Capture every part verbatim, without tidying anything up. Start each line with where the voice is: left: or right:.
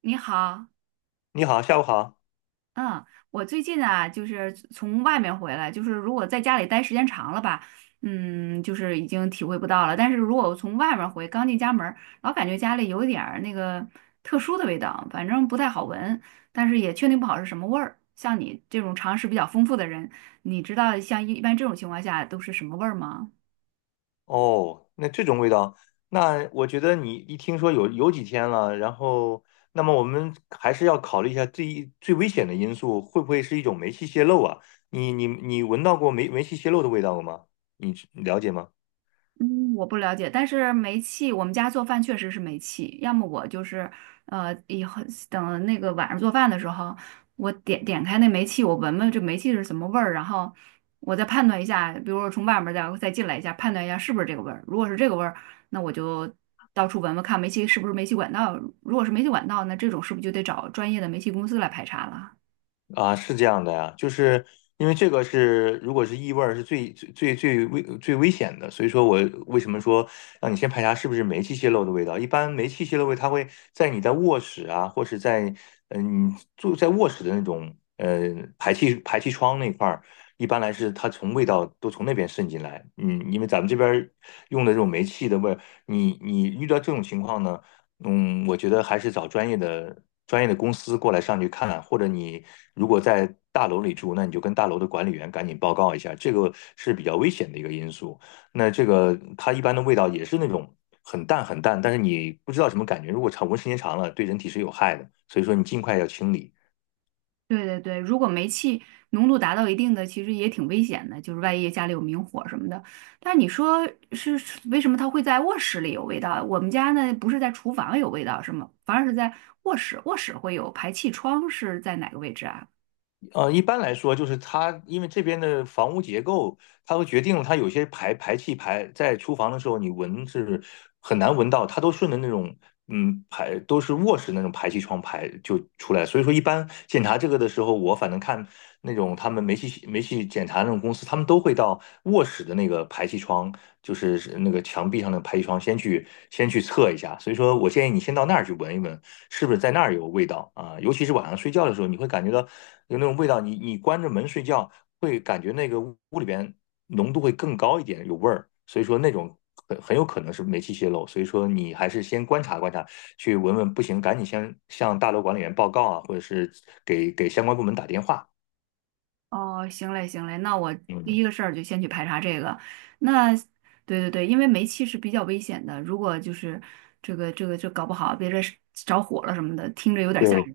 right: 你好，
left: 你好，下午好。
right: 嗯，我最近啊，就是从外面回来，就是如果在家里待时间长了吧，嗯，就是已经体会不到了。但是如果我从外面回，刚进家门儿老感觉家里有一点儿那个特殊的味道，反正不太好闻，但是也确定不好是什么味儿。像你这种常识比较丰富的人，你知道像一一般这种情况下都是什么味儿吗？
left: 哦，那这种味道，那我觉得你一听说有有几天了，然后，那么我们还是要考虑一下最最危险的因素，会不会是一种煤气泄漏啊？你你你闻到过煤煤气泄漏的味道了吗？你你了解吗？
right: 嗯，我不了解，但是煤气，我们家做饭确实是煤气。要么我就是，呃，以后等那个晚上做饭的时候，我点点开那煤气，我闻闻这煤气是什么味儿，然后我再判断一下，比如说从外面再再进来一下，判断一下是不是这个味儿。如果是这个味儿，那我就到处闻闻看煤气是不是煤气管道。如果是煤气管道，那这种是不是就得找专业的煤气公司来排查了？
left: 啊，是这样的呀，就是因为这个是，如果是异味儿，是最最最最危最危险的，所以说我为什么说让你先排查是不是煤气泄漏的味道？一般煤气泄漏味，它会在你在卧室啊，或是在嗯、住在卧室的那种呃排气排气窗那块儿，一般来是它从味道都从那边渗进来。嗯，因为咱们这边儿用的这种煤气的味儿，你你遇到这种情况呢？嗯，我觉得还是找专业的专业的公司过来上去看，或者你如果在大楼里住，那你就跟大楼的管理员赶紧报告一下，这个是比较危险的一个因素。那这个它一般的味道也是那种很淡很淡，但是你不知道什么感觉，如果长闻时间长了，对人体是有害的，所以说你尽快要清理。
right: 对对对，如果煤气浓度达到一定的，其实也挺危险的，就是万一家里有明火什么的。但是你说是是为什么它会在卧室里有味道？我们家呢不是在厨房有味道，是吗？反而是在卧室，卧室会有排气窗是在哪个位置啊？
left: 呃，一般来说，就是它因为这边的房屋结构，它会决定了它有些排排气排在厨房的时候，你闻是很难闻到，它都顺着那种嗯，排都是卧室那种排气窗排就出来，所以说一般检查这个的时候，我反正看那种他们煤气煤气检查那种公司，他们都会到卧室的那个排气窗，就是是那个墙壁上的排气窗，先去先去测一下。所以说我建议你先到那儿去闻一闻，是不是在那儿有味道啊？尤其是晚上睡觉的时候，你会感觉到有那种味道，你你关着门睡觉，会感觉那个屋里边。浓度会更高一点，有味儿，所以说那种很很有可能是煤气泄漏，所以说你还是先观察观察，去闻闻，不行赶紧先向大楼管理员报告啊，或者是给给相关部门打电话。
right: 哦，行嘞行嘞，那我第
left: 嗯，
right: 一个事儿就先去排查这个。那对对对，因为煤气是比较危险的，如果就是这个这个这搞不好，别这着火了什么的，听着有点吓
left: 对，
right: 人。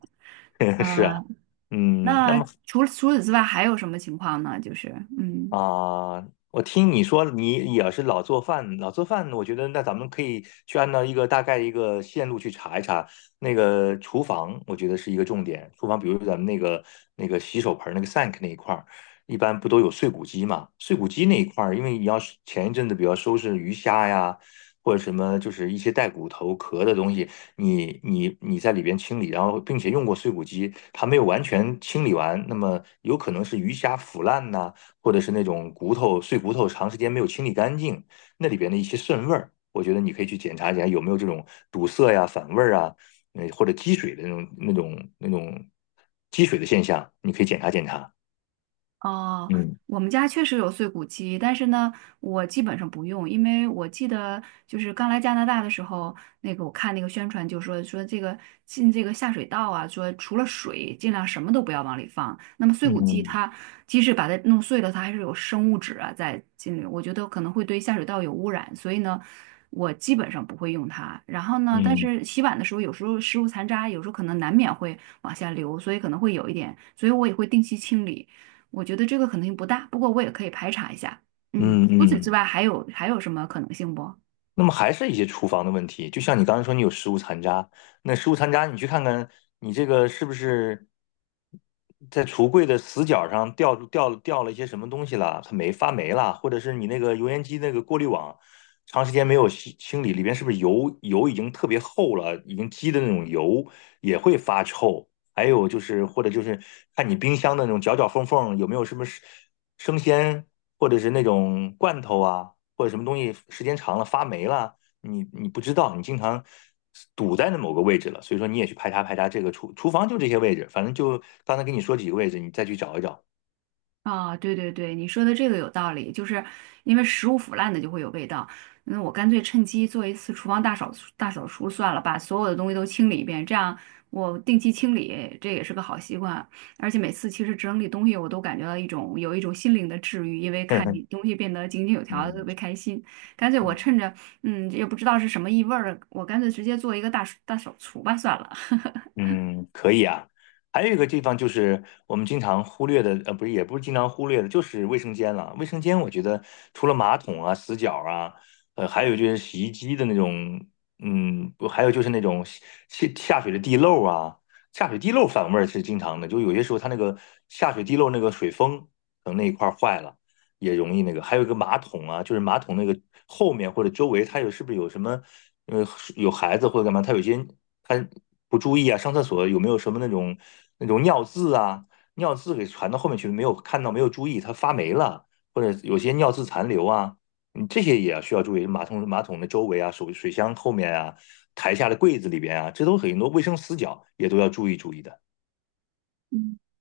left: 是啊，
right: 嗯。
left: 嗯，那
right: 那
left: 么
right: 除除此之外还有什么情况呢？就是嗯。
left: 啊，我听你说你也是老做饭，老做饭，我觉得那咱们可以去按照一个大概一个线路去查一查那个厨房，我觉得是一个重点。厨房，比如咱们那个那个洗手盆儿那个 sink 那一块儿，一般不都有碎骨机嘛？碎骨机那一块儿，因为你要是前一阵子比较收拾鱼虾呀，或者什么就是一些带骨头壳的东西，你你你在里边清理，然后并且用过碎骨机，它没有完全清理完，那么有可能是鱼虾腐烂呐、或者是那种骨头碎骨头长时间没有清理干净，那里边的一些渗味儿，我觉得你可以去检查一下有没有这种堵塞呀、反味儿啊，呃或者积水的那种那种那种积水的现象，你可以检查检查。
right: 哦，
left: 嗯
right: 我们家确实有碎骨机，但是呢，我基本上不用，因为我记得就是刚来加拿大的时候，那个我看那个宣传就说说这个进这个下水道啊，说除了水，尽量什么都不要往里放。那么碎骨机
left: 嗯
right: 它即使把它弄碎了，它还是有生物质啊在进里，我觉得可能会对下水道有污染，所以呢，我基本上不会用它。然后呢，但
left: 嗯
right: 是洗碗的时候，有时候食物残渣，有时候可能难免会往下流，所以可能会有一点，所以我也会定期清理。我觉得这个可能性不大，不过我也可以排查一下。嗯，
left: 嗯
right: 除此之
left: 嗯。
right: 外还有还有什么可能性不？
left: 那么还是一些厨房的问题，就像你刚才说，你有食物残渣，那食物残渣你去看看，你这个是不是在橱柜的死角上掉掉掉了一些什么东西了？它没发霉了，或者是你那个油烟机那个过滤网长时间没有清清理，里边是不是油油已经特别厚了，已经积的那种油也会发臭。还有就是或者就是看你冰箱的那种角角缝缝有没有什么生生鲜或者是那种罐头啊，或者什么东西时间长了发霉了，你你不知道，你经常堵在那某个位置了，所以说你也去排查排查这个厨厨房就这些位置，反正就刚才跟你说几个位置，你再去找一找。
right: 啊，对对对，你说的这个有道理，就是因为食物腐烂的就会有味道。那我干脆趁机做一次厨房大扫大扫除算了，把所有的东西都清理一遍，这样我定期清理，这也是个好习惯。而且每次其实整理东西，我都感觉到一种有一种心灵的治愈，因为看你 东西变得井井有条，特
left: 嗯
right: 别开心。干脆我趁
left: 嗯。
right: 着嗯也不知道是什么异味儿，我干脆直接做一个大大扫除吧算了。
left: 嗯，可以啊。还有一个地方就是我们经常忽略的，呃，不是，也不是经常忽略的，就是卫生间了。卫生间，我觉得除了马桶啊、死角啊，呃，还有就是洗衣机的那种，嗯，不还有就是那种下下水的地漏啊，下水地漏反味儿是经常的。就有些时候它那个下水地漏那个水封可能那一块儿坏了，也容易那个。还有一个马桶啊，就是马桶那个后面或者周围，它有是不是有什么，呃，有孩子或者干嘛，它有些他不注意啊，上厕所有没有什么那种那种尿渍啊，尿渍给传到后面去，没有看到，没有注意，它发霉了，或者有些尿渍残留啊，你这些也要需要注意。马桶马桶的周围啊，手水箱后面啊，台下的柜子里边啊，这都很多卫生死角也都要注意注意的。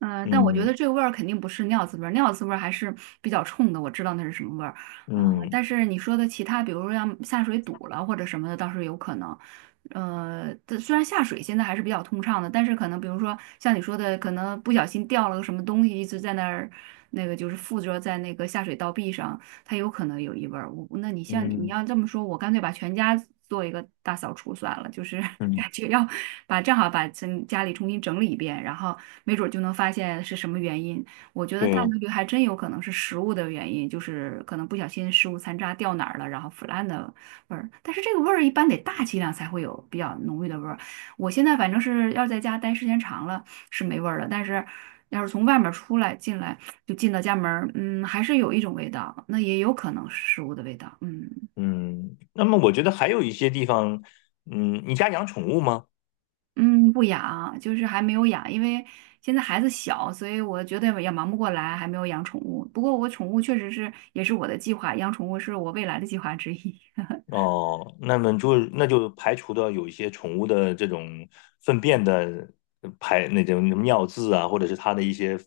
right: 嗯、呃但我觉得
left: 嗯
right: 这个味儿肯定不是尿渍味儿，尿渍味儿还是比较冲的，我知道那是什么味儿。嗯、
left: 嗯
right: 但是你说的其他，比如说像下水堵了或者什么的，倒是有可能。呃，这虽然下水现在还是比较通畅的，但是可能比如说像你说的，可能不小心掉了个什么东西，一直在那儿，那个就是附着在那个下水道壁上，它有可能有异味儿。我那你像你
left: 嗯
right: 要这么说，我干脆把全家做一个大扫除算了，就是
left: 嗯，
right: 感觉要把正好把整家里重新整理一遍，然后没准儿就能发现是什么原因。我觉得大概
left: 对，
right: 率还真有可能是食物的原因，就是可能不小心食物残渣掉哪儿了，然后腐烂的味儿。但是这个味儿一般得大剂量才会有比较浓郁的味儿。我现在反正是要在家待时间长了是没味儿了，但是要是从外面出来进来。就进到家门儿嗯，还是有一种味道，那也有可能是食物的味道，嗯
left: 嗯。那么我觉得还有一些地方，嗯，你家养宠物吗？
right: 嗯，不养，就是还没有养，因为现在孩子小，所以我觉得也忙不过来，还没有养宠物。不过我宠物确实是也是我的计划，养宠物是我未来的计划之一。
left: 哦，那么就那就排除掉有一些宠物的这种粪便的排那种尿渍啊，或者是它的一些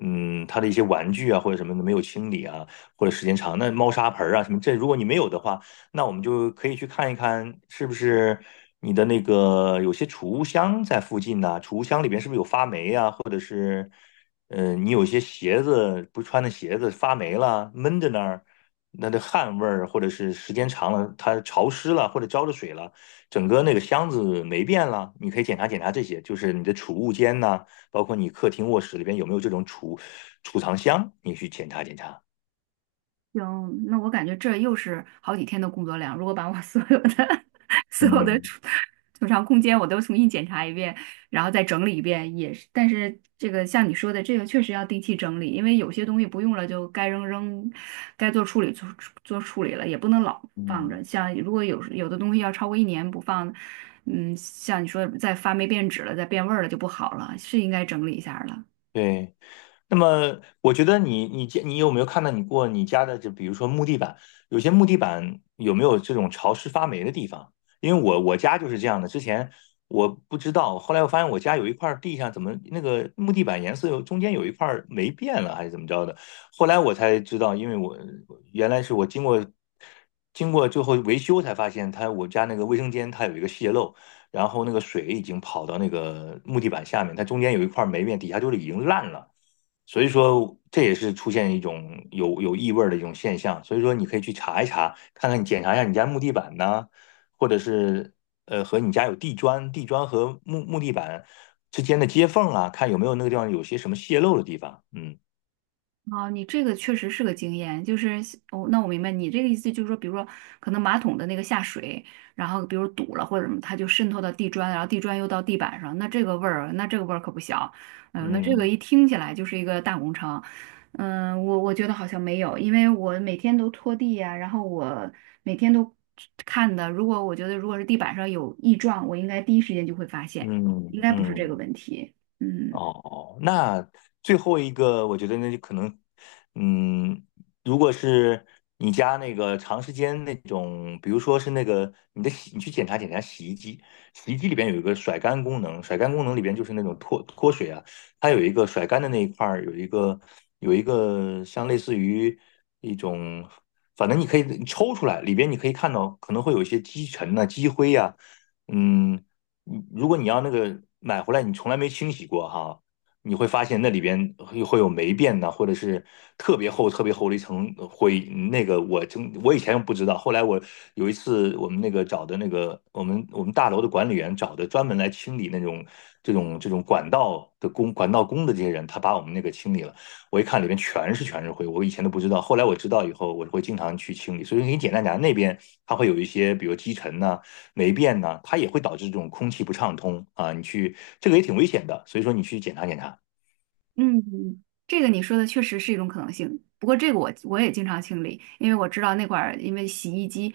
left: 嗯它的一些玩具啊或者什么的没有清理啊，或者时间长，那猫砂盆儿啊什么这如果你没有的话，那我们就可以去看一看是不是你的那个有些储物箱在附近呐、储物箱里边是不是有发霉啊，或者是嗯、呃你有些鞋子不穿的鞋子发霉了闷在那儿。那的汗味儿，或者是时间长了，它潮湿了，或者浇着水了，整个那个箱子霉变了，你可以检查检查这些，就是你的储物间呐、包括你客厅、卧室里边有没有这种储储藏箱，你去检查检查。
right: 行，那我感觉这又是好几天的工作量。如果把我 所有的 所有的
left: 嗯
right: 储储藏空间我都重新检查一遍，然后再整理一遍，也是。但是这个像你说的，这个确实要定期整理，因为有些东西不用了就该扔扔，该做处理做做处理了，也不能老放
left: 嗯，
right: 着。像如果有有的东西要超过一年不放，嗯，像你说的再发霉变质了，再变味儿了就不好了，是应该整理一下儿了。
left: 对，那么我觉得你你家你有没有看到你过你家的，就比如说木地板，有些木地板有没有这种潮湿发霉的地方？因为我我家就是这样的，之前我不知道，后来我发现我家有一块地上怎么那个木地板颜色有中间有一块霉变了，还是怎么着的？后来我才知道，因为我原来是我经过经过最后维修才发现它，我家那个卫生间它有一个泄漏。然后那个水已经跑到那个木地板下面，它中间有一块霉变，底下就是已经烂了。所以说这也是出现一种有有异味的一种现象。所以说你可以去查一查，看看你检查一下你家木地板呢，或者是呃和你家有地砖，地砖和木木地板之间的接缝啊，看有没有那个地方有些什么泄漏的地方。嗯
right: 哦，你这个确实是个经验，就是哦，那我明白你这个意思，就是说，比如说，可能马桶的那个下水，然后比如堵了或者什么，它就渗透到地砖，然后地砖又到地板上，那这个味儿，那这个味儿可不小，嗯、那这个
left: 嗯
right: 一听起来就是一个大工程，嗯、我我觉得好像没有，因为我每天都拖地呀、然后我每天都看的，如果我觉得如果是地板上有异状，我应该第一时间就会发现，应
left: 嗯
right: 该不是这个
left: 嗯。
right: 问题，嗯。
left: 哦，那最后一个，我觉得那就可能，嗯，如果是你家那个长时间那种，比如说是那个你的洗，你去检查检查洗衣机，洗衣机里边有一个甩干功能，甩干功能里边就是那种脱脱水啊，它有一个甩干的那一块儿有一个有一个像类似于一种，反正你可以你抽出来，里边你可以看到可能会有一些积尘呐、积灰呀、嗯，你如果你要那个买回来，你从来没清洗过哈，你会发现那里边会会有霉变呐，或者是特别厚、特别厚的一层灰。那个我真我以前不知道，后来我有一次我们那个找的那个我们我们大楼的管理员找的专门来清理那种这种这种管道的工管道工的这些人，他把我们那个清理了。我一看里面全是全是灰，我以前都不知道，后来我知道以后，我会经常去清理。所以你简单讲，那边它会有一些比如积尘呐、霉变呢，它也会导致这种空气不畅通啊。你去这个也挺危险的，所以说你去检查检查。
right: 嗯，这个你说的确实是一种可能性。不过这个我我也经常清理，因为我知道那块儿，因为洗衣机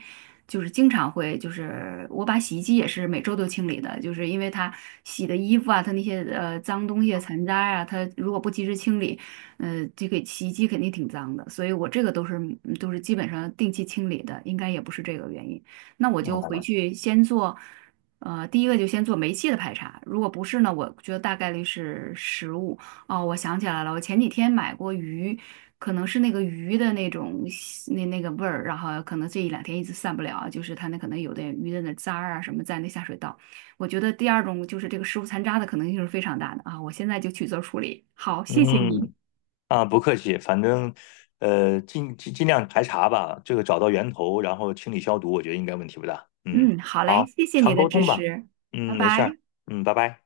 right: 就是经常会，就是我把洗衣机也是每周都清理的，就是因为它洗的衣服啊，它那些呃脏东西啊、残渣啊，它如果不及时清理，呃，这个洗衣机肯定挺脏的，所以我这个都是嗯都是基本上定期清理的，应该也不是这个原因。那我就回
left: 哦，
right: 去先做，呃，第一个就先做煤气的排查，如果不是呢，我觉得大概率是食物。哦，我想起来了，我前几天买过鱼，可能是那个鱼的那种腥那那个味儿，然后可能这一两天一直散不了，就是它那可能有的鱼的那渣儿啊什么在那下水道。我觉得第二种就是这个食物残渣的可能性是非常大的啊，我现在就去做处理。好，谢谢你。
left: 嗯，啊，不客气，反正呃尽尽尽量排查吧，这个找到源头，然后清理消毒，我觉得应该问题不大。嗯，
right: 嗯，好嘞，
left: 好，
right: 谢谢你
left: 常
right: 的
left: 沟
right: 支
left: 通吧。
right: 持，拜
left: 嗯，没事儿。
right: 拜。
left: 嗯，拜拜。